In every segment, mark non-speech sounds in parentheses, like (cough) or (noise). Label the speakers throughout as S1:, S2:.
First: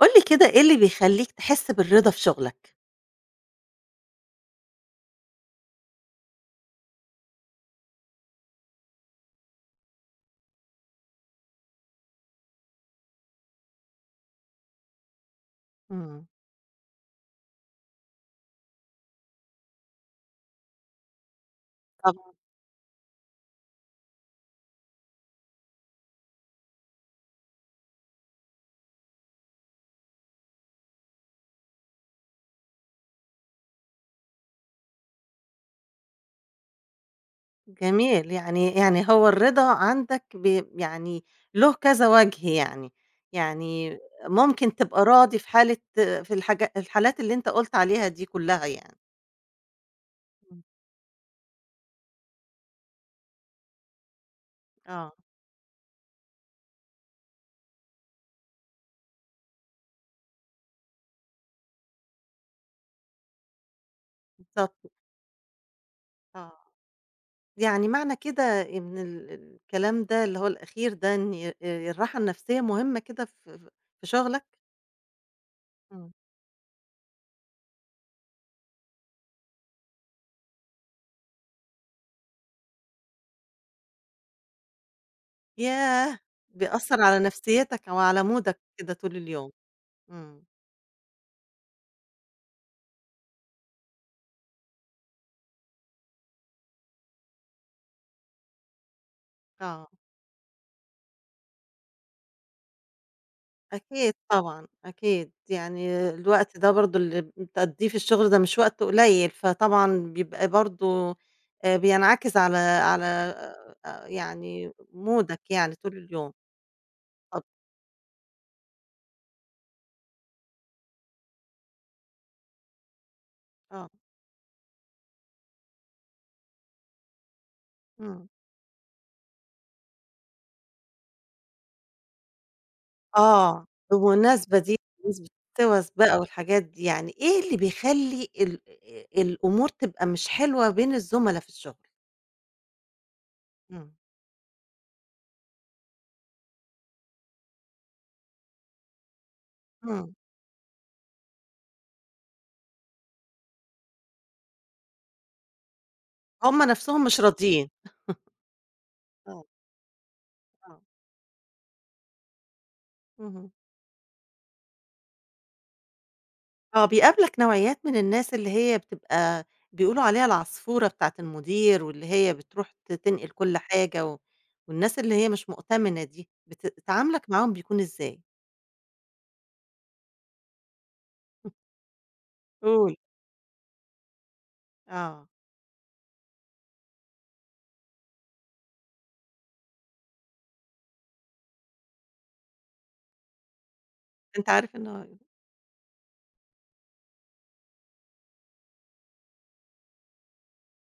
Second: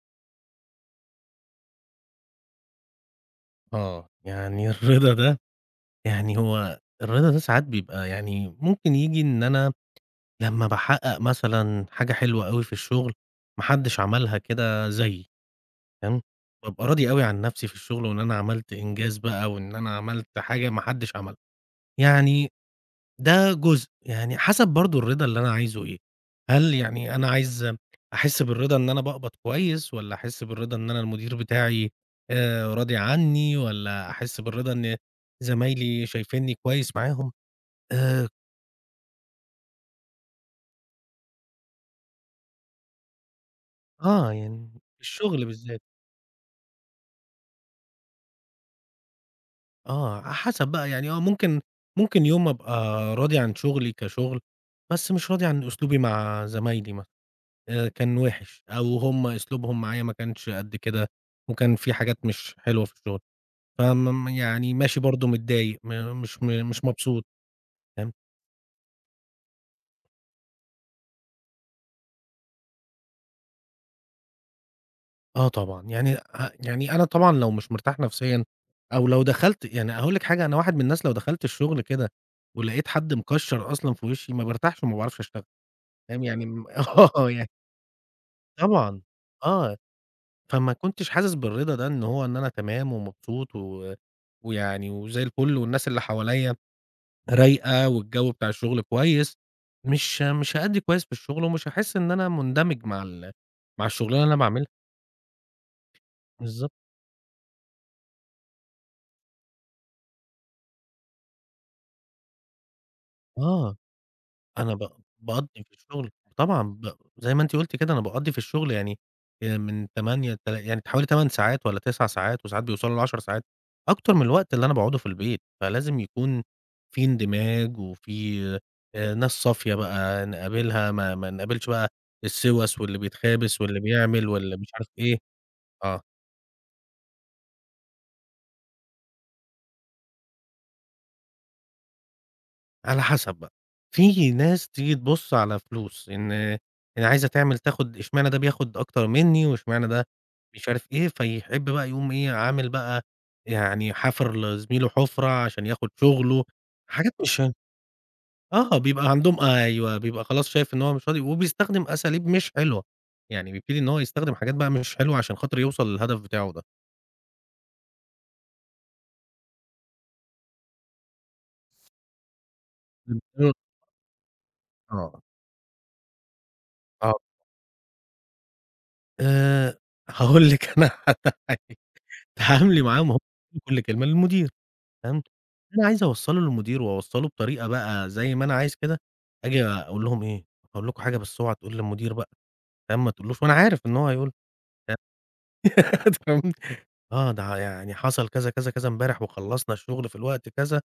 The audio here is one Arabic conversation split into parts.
S1: قُل لي كده إيه اللي بيخلّيك تحس بالرضا في شغلك؟
S2: آه. يعني الرضا ده يعني هو الرضا ده ساعات بيبقى يعني ممكن ييجي إن أنا لمّا باحقق مثلًا حاجة حلوة أوي في الشغل ما حدش عملها كده زيّي، تمام،
S1: إمم.
S2: بابقى راضي أوي عن نفْسي في الشغل وإن أنا عملت إنجاز بقى وإن أنا عملت حاجة ما حدش عملها.
S1: طبعًا.
S2: يعني ده جزء، يعني حسب برضو الرضا اللي أنا عايزه إيه، هل يعني أنا عايز أحس بالرضا إن أنا باقبض كويس والّا أحس بالرضا إن أنا المدير بتاعي آآ، راضي عني والّا أحس بالرضا إن زمايلي شايفينني كويس معاهم. آآ
S1: جميل. يعني يعني هو الرضا عندك بي يعني له كذا وجه يعني، يعني
S2: آه، يعني
S1: ممكن تبقى راضي
S2: الشغل
S1: في حالة
S2: بالذات.
S1: في الحاجا الحالات اللي أنت قُلت عليها دي كلها يعني.
S2: آه، على
S1: إمم.
S2: حسب بقى، يعني هو ممكن ممكن يوم أبقى راضي عن شغلي كشغل، بس
S1: آه.
S2: مش راضي عن أسلوبي مع زمايلي مث آآ كان وِحش، أو هُم أسلوبهم معايا ما كانش قد كده وكان فيه حاجات مش حلوة في الشغل. فمم يعني
S1: بالضبط.
S2: ماشي برضو متضايق، م مش م
S1: آه.
S2: مش مبسوط،
S1: يعني
S2: تمام.
S1: معنى كده إن ال الكلام ده اللي هو الأخير ده إن الراحة النفسية مهمة كده في ف في شغلك؟
S2: آه طبعًا.
S1: إمم.
S2: يعني أ يعني أنا طبعًا لو مش مرتاح نفسيًا، أو لو دخَلت يعني هاقول لِك حاجة أنا واحد من الناس لو دخَلت الشغل كده ولقيت حد مكشَّر أصلًا في وشي ما بارتاحش وما باعرفش أشتغل،
S1: ياه!
S2: فاهم يعني م
S1: بيأثر على
S2: آه، ي
S1: نفسيتك أو على مودك كده
S2: طبعًا،
S1: طول اليوم.
S2: آه،
S1: إمم.
S2: فما كنتش حاسس بالرضا ده إن هو إن أنا تمام ومبسوط و ويعني وزي الفل والناس اللي حواليَّ رايقة والجو بتاع الشغل كويس،
S1: آه.
S2: مش مش هأدّي كويس في الشغل ومش هاحس إن أنا مندمج مع ال مع
S1: أكيد
S2: الشغلانة اللي أنا
S1: طبعًا،
S2: باعملها.
S1: أكيد. يعني الوقت ده
S2: بالضبط.
S1: برضو اللي بتقضّيه في الشغل ده مش وقت قليل، فطبعًا بيبقى برضو آآ، بينعكس على على
S2: آه.
S1: آآ، يعني
S2: أنا ب
S1: مودك
S2: باقضّي في
S1: يعني طُول
S2: الشغل
S1: اليوم.
S2: طبعًا ب زي ما
S1: (unintelligible)
S2: أنتِ قلتِ كده أنا باقضي في الشغل يعني آآ، من 08:00 لتل يعني حوالي 8 ساعات والّا 9 ساعات وساعات بيوصَلوا ل10 ساعات،
S1: آه.
S2: أكتر من الوقت اللي أنا باقعدُه في البيت، فلازم يكون فيه اندماج
S1: إمم.
S2: وفيه آآ، ناس صافية بقى نقابلها ما ما نقابلش بقى السوَس واللي بيتخابث
S1: آه.
S2: واللي بيعمل واللي
S1: بالمناسبة
S2: مش
S1: دي،
S2: عارف إيه،
S1: بمناسبة سوَس
S2: آه.
S1: بقى والحاجات دي، يعني إيه اللي بيخلّي ال آآ الأمور تبقى مش حلوة بين الزملا في الشغل؟
S2: على حسب بقى،
S1: إمم.
S2: في ناس تيجي تبُص على فلوس إن يعني عايزة تعمل تاخُد اشمعنى ده بياخُد أكتر منّي واشمعنى ده
S1: إمم.
S2: مش عارف إيه، فيحب بقى يقوم إيه، عامل بقى يعني حافر لزميله حُفرة عشان ياخُد شغله.
S1: هم نَفْسهم
S2: حاجات
S1: مش
S2: مش ه
S1: راضيين.
S2: آه،
S1: (chuckles)
S2: بيبقى عندهم
S1: آه.
S2: أيوه، بيبقى خلاص شايف
S1: آه.
S2: إن هو مش راضي وبيستخدم أساليب مش حلوة، يعني
S1: اهم.
S2: بيبتدي إن هو يستخدم حاجات بقى مش حلوة عشان خاطر يوصل للهدف بتاعه ده.
S1: آه، بيقابلك نوعيّات من الناس اللي هي بتبقى بيقولوا عليها العصفورة بتاعة المدير، واللي هي بتروح ت تنقِل
S2: بالضـبط.
S1: كل حاجة و والناس اللي
S2: آه.
S1: هي مش مؤتَمِنة دي، بت
S2: آه.
S1: تعامُلك معاهم بيكون إزاي؟
S2: آآ هاقول لِك أنا على حاجة. اتعاملي
S1: (unintelligible)
S2: معاهم (unintelligible) كل كلمه للمدير فاهم،
S1: آه.
S2: اللي أنا عايز أوصّله للمدير وأوصّله بطريقة بقى زي ما أنا عايز كده، آجي أقول لهم إيه: "هاقول لكم حاجة بس أوعا تقول للمدير بقى." فاهم، ما تقولش له وأنا عارف إن هو هيقول
S1: أنت عارف
S2: له.
S1: إنه أي
S2: (unintelligible) (laughs) أنت فاهم، آه، ده يعني حصل كذا، كذا، كذا، امبارح وخلّصنا الشُغل في الوقت كذا.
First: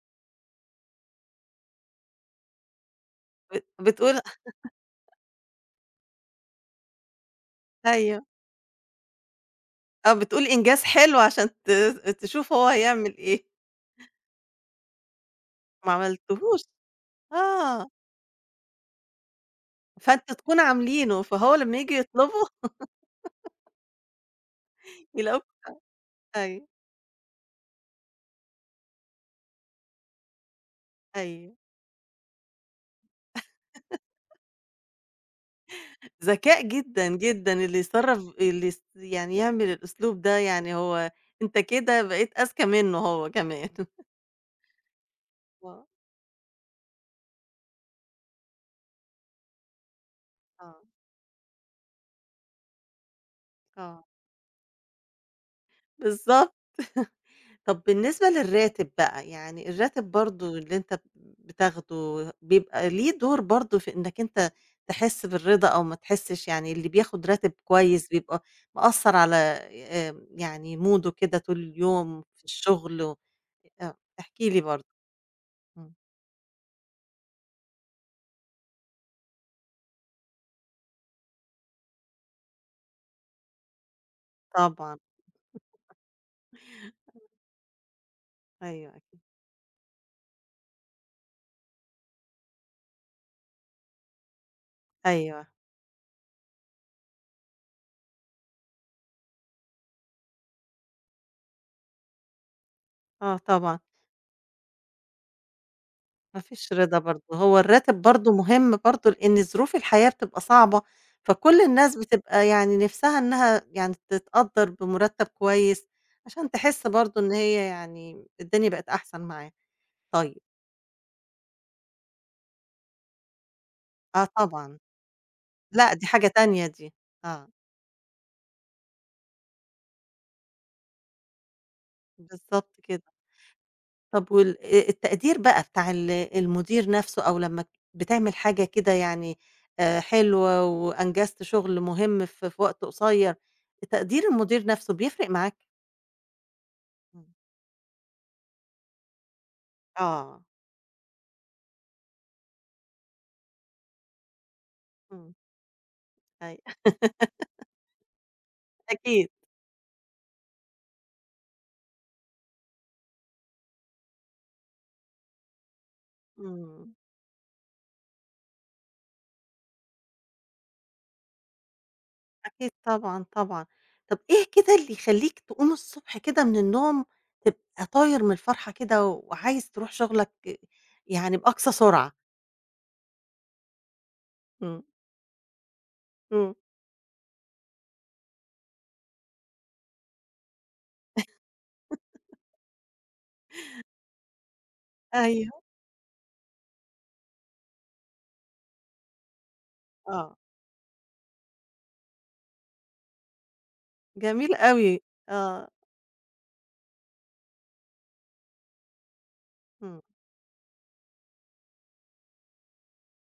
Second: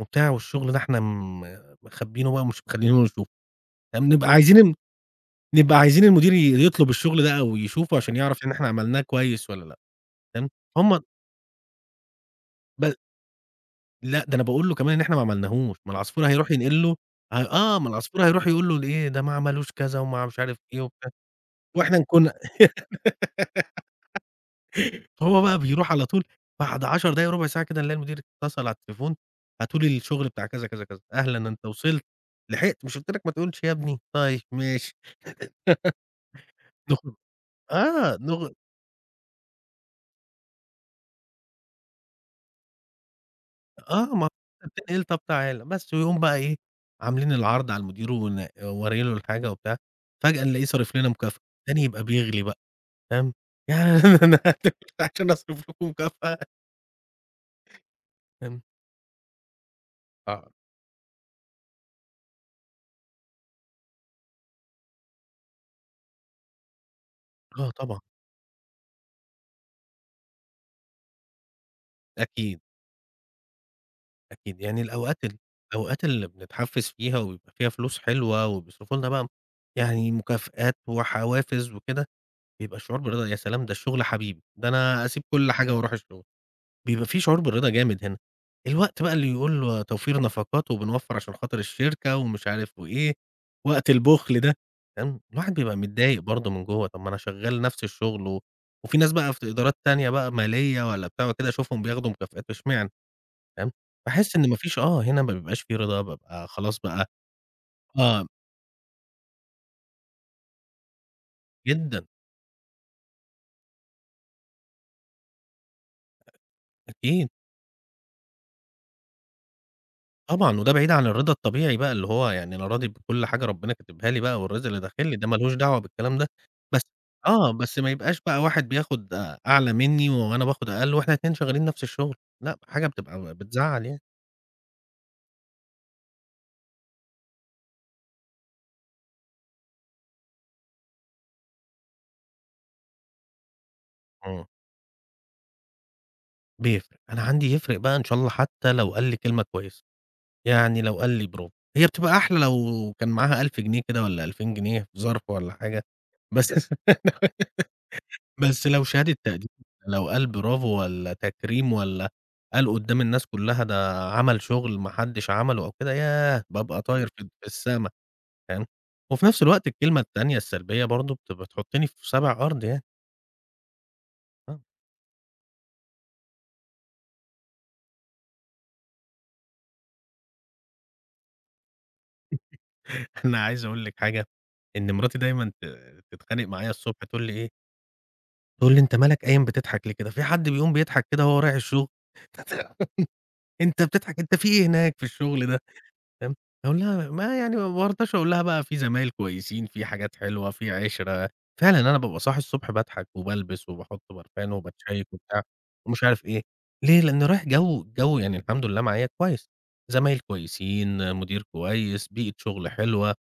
S2: وبتاع والشُغل ده إحنا م مخبّينه بقى ومش مخلّيينُه يشوفه.
S1: بت بتقول
S2: فبنبقى عايزين
S1: (chuckles)
S2: نبقى عايزين المدير ي يطلب الشُغل ده أو يشوفه عشان
S1: أيوه.
S2: يعرف إن إحنا عملناه كويس والّا لأ،
S1: آه، بتقول
S2: فاهم،
S1: إنجاز
S2: فهم
S1: حلو عشان تز آآ تشوف هو
S2: بال
S1: هيعمل إيه.
S2: لأ، ده أنا باقول له كمان إن إحنا ما عملناهوش، ما
S1: ما
S2: العصفور هيروح
S1: عملتهوش!
S2: ينقل له ه آه،
S1: آه.
S2: ما العصفور هيروح يقول له ليه ده ما عملوش كذا وما
S1: فأنت
S2: مش عارف
S1: تكون
S2: إيه وبتاع
S1: عاملينه فهو لمّا ييجي
S2: وإحنا نكون
S1: يطلبه (laughs)
S2: (laughs) فهو
S1: يلاقوك
S2: بقى بيروح على طول،
S1: أيوه.
S2: بعد 10 دقايق، رُبع ساعة كده نلاقي المدير اتصل على التليفون "هاتوا لي الشغل بتاع،" كذا، كذا، كذا. "أهلًا
S1: أيوه.
S2: أنت وصلت، لحقت مش قُلت لك ما تقولش يا ابني،
S1: (chuckles)
S2: طيب ماشي."
S1: ذكاء
S2: (laughs)
S1: جدًا،
S2: (unintelligible)
S1: جدًا اللي
S2: آه،
S1: يصرّف
S2: نوغ
S1: اللي يس يعني يعمل الأسلوب ده يعني هو أنت كده بقيت أذكى منُّه هو كمان. (chuckles)
S2: آه، ما ت (unintelligible) "طَب تعالَ"
S1: آه.
S2: بس ويقوم بقى إيه، عاملين العرض على المدير ون وأوري له الحاجة وبتاع، فجأة نلاقيه
S1: آه.
S2: صارف لنا مُكافأة، التاني يبقى بيغلي بقى، فاهم.
S1: آه.
S2: (laughs) أنا (unintelligible) عشان أصرف لكم مُكافأة.
S1: بالضبط. (chuckles) طَب بالنسبة
S2: فاهم؟
S1: للراتب بقى يعني الراتب
S2: آه.
S1: برضه اللي أنت ب بتاخده بيبقى ليه دور برضه في إنّك أنت تحس بالرضا أو ما تحسش، يعني اللي بياخُد راتب
S2: آه، طبعًا.
S1: كويس بيبقى مأثّر على آآ آمم يعني موده كده طول اليوم، في
S2: أكيد.
S1: الشُغل و آآ أ احكِ لي
S2: أكيد. يعني
S1: برضه.
S2: الأوقات ال
S1: إمم.
S2: الأوقات اللي بنتحفّز فيها ويبقى فيها فلوس حلوة وبيصرفوا لنا بقى م يعني مكافآت وحوافز وكده، بيبقى الشعور بالرضا يا سلام! ده الشُغل حبيبي ده
S1: طبعًا.
S2: أنا أسيب كل حاجة وأروح الشُغل، بيبقى فيه شعور بالرضا جامد هنا.
S1: أيوه،
S2: الوقت بقى
S1: أك
S2: اللي يقول له توفير نفقات وبنوفر عشان خاطر الشركة ومش عارف وإيه، وقت البُخل ده، فاهم،
S1: أيوه.
S2: الواحد بيبقى متضايق برضه من جوّه، طَب ما أنا شغّال نَفْس الشُغل و وفي ناس بقى في ت إدارات تانية بقى مالية والّا بتاع وكده أشوفهم بياخدوا مكافآت اشمعنى؟
S1: آه،
S2: فاهم،
S1: طبعًا.
S2: باحس إن ما فيش آه، هنا ما بيبقاش في رضا،
S1: ما
S2: بابقى
S1: فيش
S2: خلاص
S1: رضا
S2: بقى
S1: برضه هو الراتب
S2: (unintelligible)
S1: برضه مهم برضه، لإن ظروف الحياة بتبقى صعبة، فكل الناس
S2: جدًا.
S1: بتبقى يعني نِفْسها إنّها يعني تتقدّر بمرتّب كويس، عشان تحس برضه
S2: أكيد.
S1: إن هي يعني م الدنيا بقت أحسن معاها. طيب
S2: طبعًا، وده بعيد عن الرضا الطبيعي بقى اللي هو يعني أنا راضي بكل حاجة ربنا كاتبها لي
S1: آه،
S2: بقى والرزق اللي
S1: طبعًا.
S2: داخل لي ده ما لهوش دعوة
S1: لأ، دي
S2: بالكلام
S1: حاجة
S2: ده،
S1: تانية
S2: بس
S1: دي.
S2: آه،
S1: آه.
S2: بس ما يبقاش بقى واحد بياخُد آآ أعلى منّي و وأنا باخُد أقل وإحنا ال2 شغّالين نَفْس الشُغل لأ،
S1: بالضبط
S2: حاجة
S1: كده.
S2: بتبقى ب بتزّعل يعني.
S1: طب وال آآ التقدير بقى بتاع ال المدير نَفْسه أو لمّا ت بتعمل حاجة كده يعني آآ حلوة وأنجزت شُغل مهم ف في وقت قصير، تقدير
S2: إمم.
S1: المدير نَفْسه بيفرق معاك؟
S2: بيفرِق، أنا
S1: إمم.
S2: عندي يفرِق بقى إن شاء الله حتّى لو قال لي كلمة كويسة،
S1: آه.
S2: يعني لو قال لي برافو. هي بتبقى أحلى لو كان معاها 1000 جنيه كده والّا 2000 جنيه في ظَرف
S1: إمم.
S2: والّا حاجة، بس
S1: أيوه. (laughs)
S2: (laughs) بس لو شهادة
S1: أكيد.
S2: تقدير، لو قال برافو والّا تكريم والّا قال قدّام الناس كلها ده عمل شغل ما حدش عمله أو كده، ياه باب
S1: إمم.
S2: طاير فد في السما، تمام. وفي نفْس الوقت الكلمة التانية السلبية برضو بت بتحطني في سابع أرض
S1: أكيد
S2: يعني.
S1: طبعًا، طبعًا. طَب إيه
S2: آه.
S1: كده اللي يخلّيك تقوم الصبح كده من النوم تبقي طاير من الفرحة كده وعايز ترُوح شغلك يعني بأقصى سرعة؟
S2: (chuckles) أنا عايز أقول لِك حاجة،
S1: إمم.
S2: إن مراتي دايمًا ت تتخانق
S1: إمم.
S2: معايا الصبح تقول لي إيه تقول لي: "أنت مالك قايم بتضحك ليه كده، فيه حد بيقوم بيضحك كده وهو رايح الشغل؟
S1: (laughs)
S2: (chuckles) أنت بتضحك، أنت فيه إيه هناك في الشغل
S1: أيوه.
S2: ده؟"، تمام، أقول لها ما يعني ما بارضاش أقول لها بقى فيه زمايل كويسين، فيه حاجات
S1: آه.
S2: حلوة، في عِشرة. فعلًا أنا بابقى صاحي الصبح باضحك وبالبس وباحط بارفان
S1: جميل أوي.
S2: وباتشيِّك وبتاع
S1: آه.
S2: ومش عارف إيه، ليه؟ لأني رايح جو جو يعني الحمد لله معايا كويس،
S1: إمم.
S2: زمايل كويسين، مدير كويس، بيئة شغل حلوة،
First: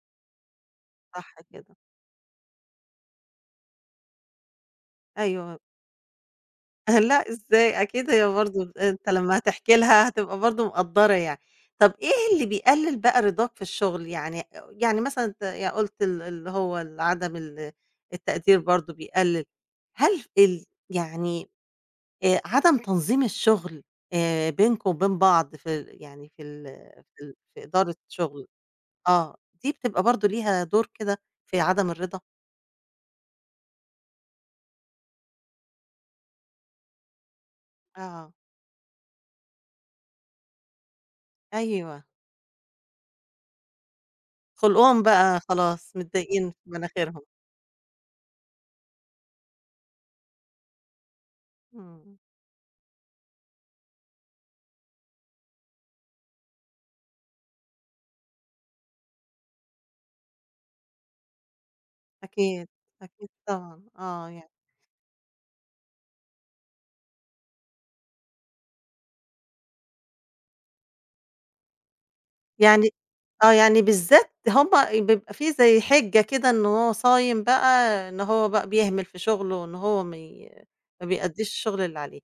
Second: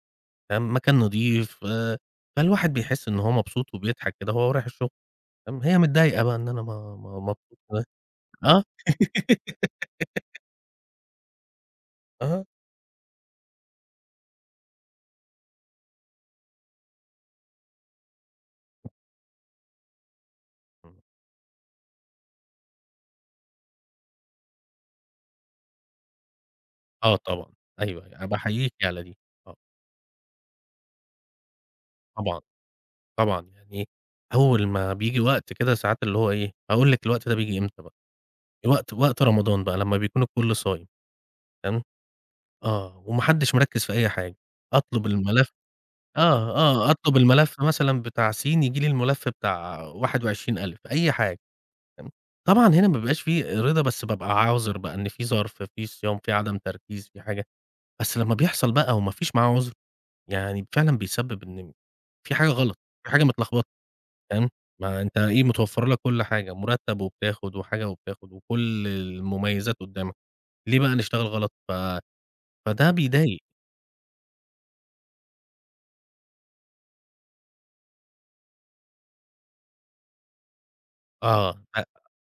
S2: تمام، مكان
S1: صح
S2: نظيف،
S1: كده.
S2: آآ، فالواحد بيحس إن هو مبسوط وبيضحك كده وهو رايح الشغل،
S1: أيوه.
S2: تمام. هي متضايقة بقى إن أنا ما
S1: (chuckles)
S2: ما
S1: لأ،
S2: ما
S1: إزاي!
S2: (unintelligible)
S1: أكيد هي برضو
S2: آه.
S1: أنت لمّا هتحكي لها هتبقى
S2: (laughs)
S1: برضو مقدّرة يعني. طَب إيه اللي
S2: آه.
S1: بيقلل بقى رضاك في الشغل؟ يعني يعني مثلًا أنت قُلت ال اللي هو ال عدم ال التقدير برضو بيقلل، هل في ال
S2: إمم.
S1: يعني آآ، عدم تنظيم الشغل آآ، بينكم وبين بعض في ال يعني في ال
S2: آه
S1: في ال
S2: طبعًا.
S1: في إدارة
S2: أيوه، أنا
S1: شغل،
S2: باحييكِ على دي.
S1: آه،
S2: آه.
S1: دي بتبقى برضو ليها دور كده في عدم الرضا؟
S2: طبعًا، طبعًا، يعني أول ما بييجي وقت كده ساعات اللي هو إيه، هاقول لِك الوقت ده بييجي إمتى بقى.
S1: آه.
S2: وقت وقت رمضان بقى لمّا بيكون الكل صايم، تمام،
S1: أيوه.
S2: آه، وما حدش مِركِّز في أي حاجة،
S1: خُلقُهم
S2: أطلب
S1: بقى
S2: الملف
S1: خلاص متضايقين
S2: آه،
S1: في
S2: آه، أطلب
S1: مناخيرهم.
S2: الملف مثلًا بتاع سين ييجي لي الملف بتاع 21 ألِف، أي حاجة، تمام.
S1: إمم.
S2: طبعًا هنا ما بيبقاش فيه رضا بس بابقى عاذر بقى إن في ظَرف، في صيام، في عدم تركيز، في حاجة، بس لمّا بيحصل بقى وما فيش معاه عذر، يعني فعلًا بيسبب إن في حاجة
S1: أكيد،
S2: غلط، في حاجة
S1: أكيد
S2: متلخبطة،
S1: طبعًا، آه يعني.
S2: تمام ما أنت إيه متوفَّر لك كل حاجة، مُرتب وبتاخد وحاجة وبتاخد وكل المميزات قدامك، ليه بقى نشتغل غلط؟ ف
S1: يعني
S2: فده بيضايق.
S1: آه، يعني بالذات هُم بيبقى فيه زي حِجة كده إن هو صايم بقى إن هو بقى بيهمل في شغله إن هو مي ما بيأديش
S2: آه،
S1: الشغل
S2: أ
S1: اللي عليه.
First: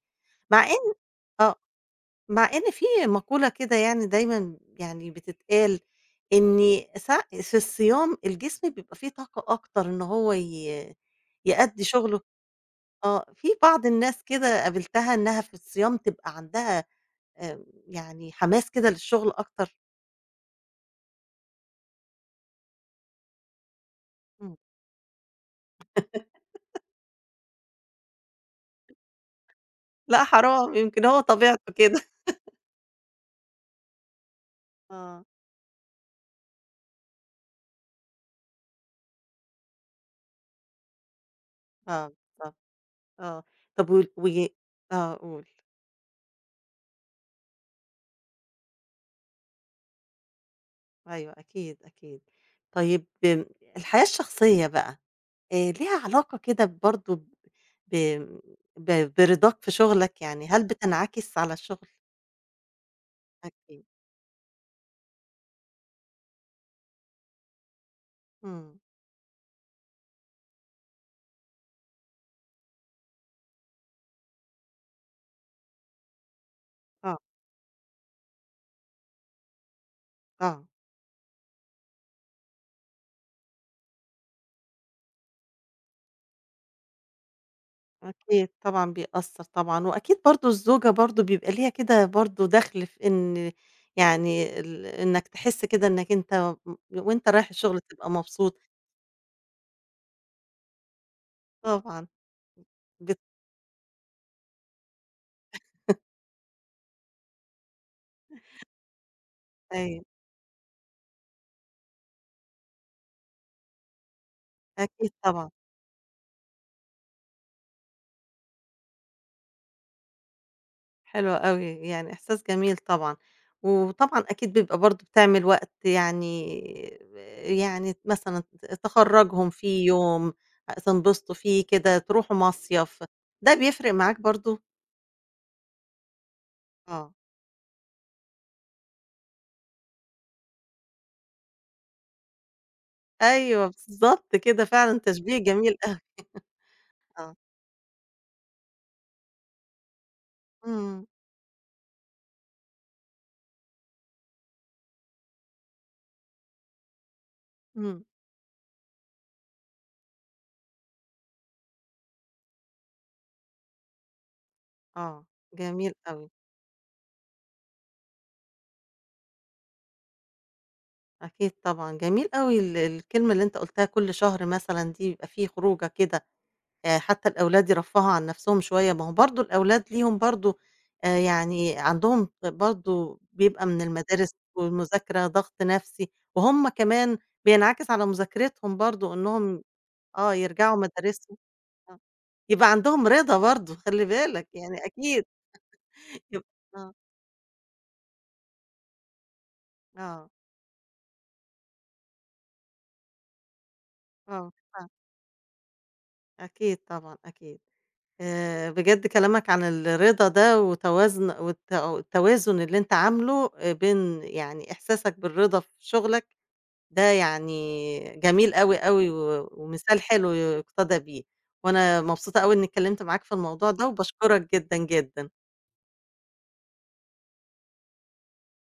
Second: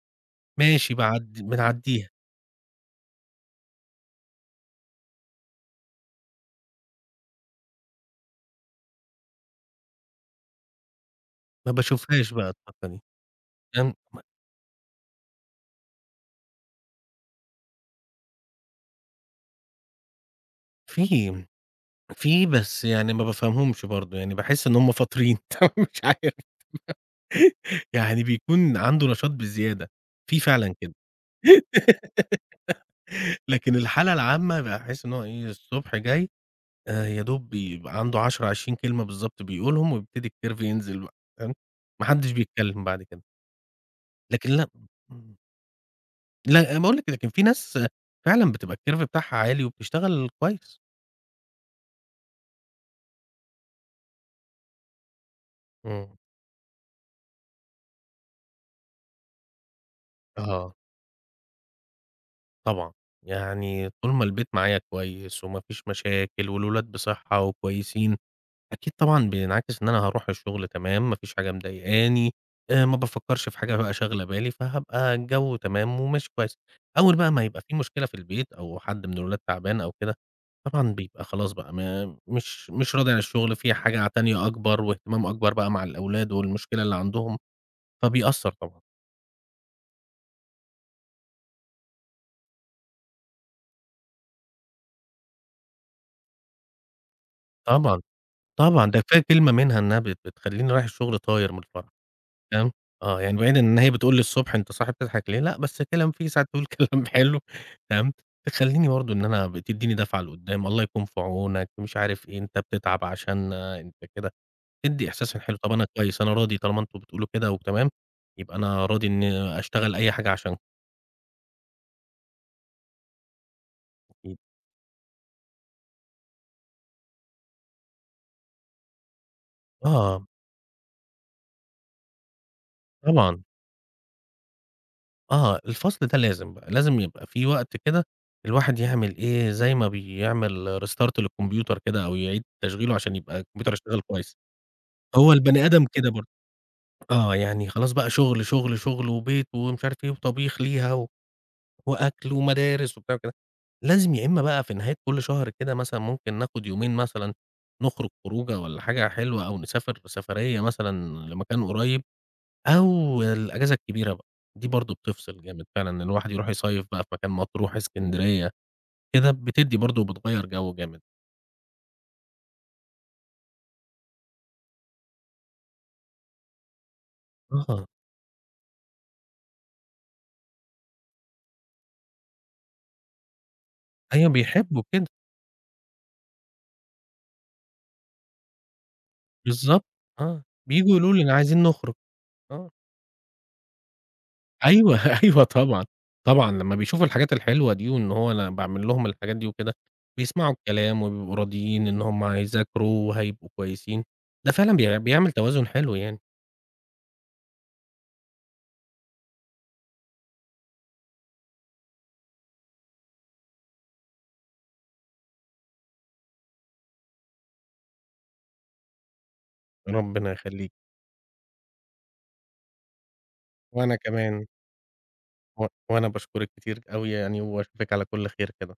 S1: مع إن
S2: ماشي باعدّي
S1: آه،
S2: بنعدّيها.
S1: مع إن فيه مقولة كده يعني دايمًا يعني بتتقال إني س في الصيام الجسم بيبقى فيه طاقة أكتر إن هو ي
S2: ما
S1: يأدّي شغله
S2: باشوفهاش بقى الطاقة دي.
S1: آه، في بعض الناس
S2: (unintelligible)
S1: كده قابلتها إنها في الصيام تبقى عندها آمم، يعني حماس كده للشغل أكتر؟
S2: فيه، فيه بس يعني ما بافهمهمش برضو، يعني
S1: امم.
S2: باحس إن هم فاطرين (unintelligible) مش عارف.
S1: (laughs)
S2: يعني بيكون عنده نشاط بزيادة،
S1: لأ
S2: في فعلًا
S1: حرام،
S2: كده.
S1: يمكن هو طبيعته كده.
S2: (laughs)
S1: (chuckles)
S2: لكن الحالة العامة باحس إن هو
S1: آه.
S2: إيه؟ الصبح جاي، آآ، يا دوب بيبقى عنده 10، 20 كلمة بالضبط بيقولهم ويبتدي الCurve ينزل بقى تمام؟ ما
S1: آه،
S2: حدش
S1: صح،
S2: بيتكلم بعد كده.
S1: آه. طب وال و
S2: لكن لأ
S1: آه،
S2: امم.
S1: قُل.
S2: لأ، باقول لكِ ده كان في ناس فعلًا بتبقى الCurve بتاعها عالي وبتشتغل كويس.
S1: أيوه أكيد، أكيد. طيب امم الحياة الشخصية بقى، آآ، ليها
S2: امم.
S1: علاقة كده برضو ب ب برضاك في شغلك، يعني هل
S2: آه.
S1: بتنعكس على الشغل؟
S2: طبعًا،
S1: أكيد.
S2: يعني طول ما البيت معايا كويس وما فيش مشاكل والولاد بصحة وكويسين
S1: امم.
S2: أكيد طبعًا بينعكس إن أنا هاروح الشغل تمام، ما فيش حاجة مضايقاني، آآ ما بافكرش في حاجة بقى شاغلة بالي، فهابقى الجو تمام وماشي كويس. أول
S1: آه.
S2: بقى ما يبقى فيه مشكلة في البيت أو حد من الولاد تعبان أو كده،
S1: آه.
S2: طبعًا بيبقى خلاص بقى ما مش مش راضي عن الشغل، في حاجة تانية أكبر واهتمام أكبر بقى مع الأولاد والمشكلة اللي عندهم،
S1: أكيد
S2: فبيأثر طبعًا.
S1: طبعًا بيأثر طبعًا، وأكيد برضو الزوجة برضو بيبقى ليها كده برضو دخل في إن يعني ال إنك تحس كده إنك أنت م وأنت رايح الشغل
S2: طبعًا،
S1: تبقى مبسوط.
S2: طبعًا، ده كفاية كلمة منها إنها بت بتخلّيني رايح الشغل طاير من الفرحة.
S1: طبعًا.
S2: فاهم؟
S1: بت
S2: آه، يعني بعيد إن هي بتقول لي الصبح: "أنت صاحي بتضحك ليه؟" لأ بس
S1: (chuckles)
S2: كلام فيه ساعات تقول كلام حلو تمام؟ تخلّيني برضو إن أنا بتيديني
S1: أيوه.
S2: دافعة لقدّام: "الله يكون في عونك،" ومش عارف إيه، "أنت بتتعب عشانا، أنت كده" تدي
S1: أكيد
S2: إحساس ليّا
S1: طبعًا.
S2: حلو "طب أنا كويس، أنا راضي طالما أنتم بتقولوا كده وتمام، يبقى أنا راضي إني أشتغل أي حاجة عشان"
S1: حلو أوي، يعني إحساس جميل طبعًا. وطبعًا
S2: أكيد.
S1: أكيد بيبقى برضه بتعمل وقت يعني ب يعني ت مثلًا ت تخرّجهم في
S2: آه.
S1: يوم آآ، تنبسطوا فيه كده، تروحوا مصيف،
S2: طبعًا.
S1: ده بيفرق معاك برضه؟
S2: آه، الفصل ده لازم بقى، لازم
S1: آه.
S2: يبقى في وقت كده الواحد يعمل إيه، زي ما بيعمل restart للكمبيوتر كده، أو يعيد تشغيله عشان يبقى
S1: أيوه،
S2: الكمبيوتر يشتغل
S1: بالضبط
S2: كويس.
S1: كده فعلًا،
S2: هو
S1: تشبيه
S2: البني
S1: جميل
S2: آدم
S1: (chuckles)
S2: كده برضه. آه،
S1: آه.
S2: يعني خلاص بقى شغل، شغل، شغل، وبيت، ومش عارف إيه، وطبيخ ليها،
S1: امم.
S2: و وأكل، ومدارس، وبتاع وكده. لازم يا إمّا بقى في نهاية كلّ شهر كده مثلًا ممكن ناخد يومين مثلًا،
S1: امم.
S2: نخرج خروجة والّا حاجة حلوة، أو نسافر سفريّة مثلًا لمكان قريب، أو الإجازة الكبيرة بقى، دي برضه
S1: آه،
S2: بتفصل جامد فعلًا
S1: جميل
S2: إن
S1: أوي.
S2: الواحد يروح يصيّف بقى في مكان، مطروح، إسكندرية، كده بتدي برضه وبتغيّر جو جامد.
S1: أكيد طبعًا. جميل أوي ال الكلمة اللي أنت قُلتها كلّ شهر مثلًا دي يبقى في خروجة كده، آآ، حتى الأولاد
S2: آه.
S1: يرفّهوا عن نَفْسهم شوية، ما هو برضه الأولاد ليهم برضه آآ، يعني عندهم برضه بيبقى من المدارس
S2: أيوه، بيحبوا كده.
S1: والمذاكرة ضغط نفسي، وهُم كمان بينعكس على مذاكرتهم برضه إن هُم
S2: بالضبط،
S1: آه،
S2: آه،
S1: يرجعوا
S2: بييجوا يقولوا لي "ن
S1: مدارسهم
S2: عايزين نخرج"،
S1: آه.
S2: آه.
S1: يبقى عندهم رضا برضه، خلّي بالك يعني
S2: أيوه،
S1: أكيد.
S2: أيوه طبعًا.
S1: (chuckles) يب
S2: طبعًا، لمّا
S1: آه.
S2: بيشوفوا الحاجات الحلوة دي، وإن هو أنا باعمل لهم الحاجات دي وكده،
S1: آه.
S2: بيسمعوا الكلام، وبيبقوا راضيين إن هُم هيذاكروا، وهيبقوا كويسين.
S1: آه،
S2: ده فعلًا
S1: فعلًا.
S2: بيع بيعمل توازن حلو يعني.
S1: أكيد طبعًا، أكيد. آآ، بجد كلامك عن الرضا ده وتوازن والت والتوازن اللي أنت عامله آآ، بين يعني إحساسك بالرضا في شغلك، ده يعني جميل أوي، أوي، و ومثال
S2: ربنا
S1: حلو
S2: يخلّيكِ.
S1: يُقتَدَى بيه. وأنا مبسوطة أوي إنّي اتكلّمت معاك في الموضوع ده،
S2: وأنا كمان.
S1: وباشكرك جدًا، جدًا.
S2: و وأنا باشكرِك كتير أوي يعني، وأشوفِك على كلّ خير كده.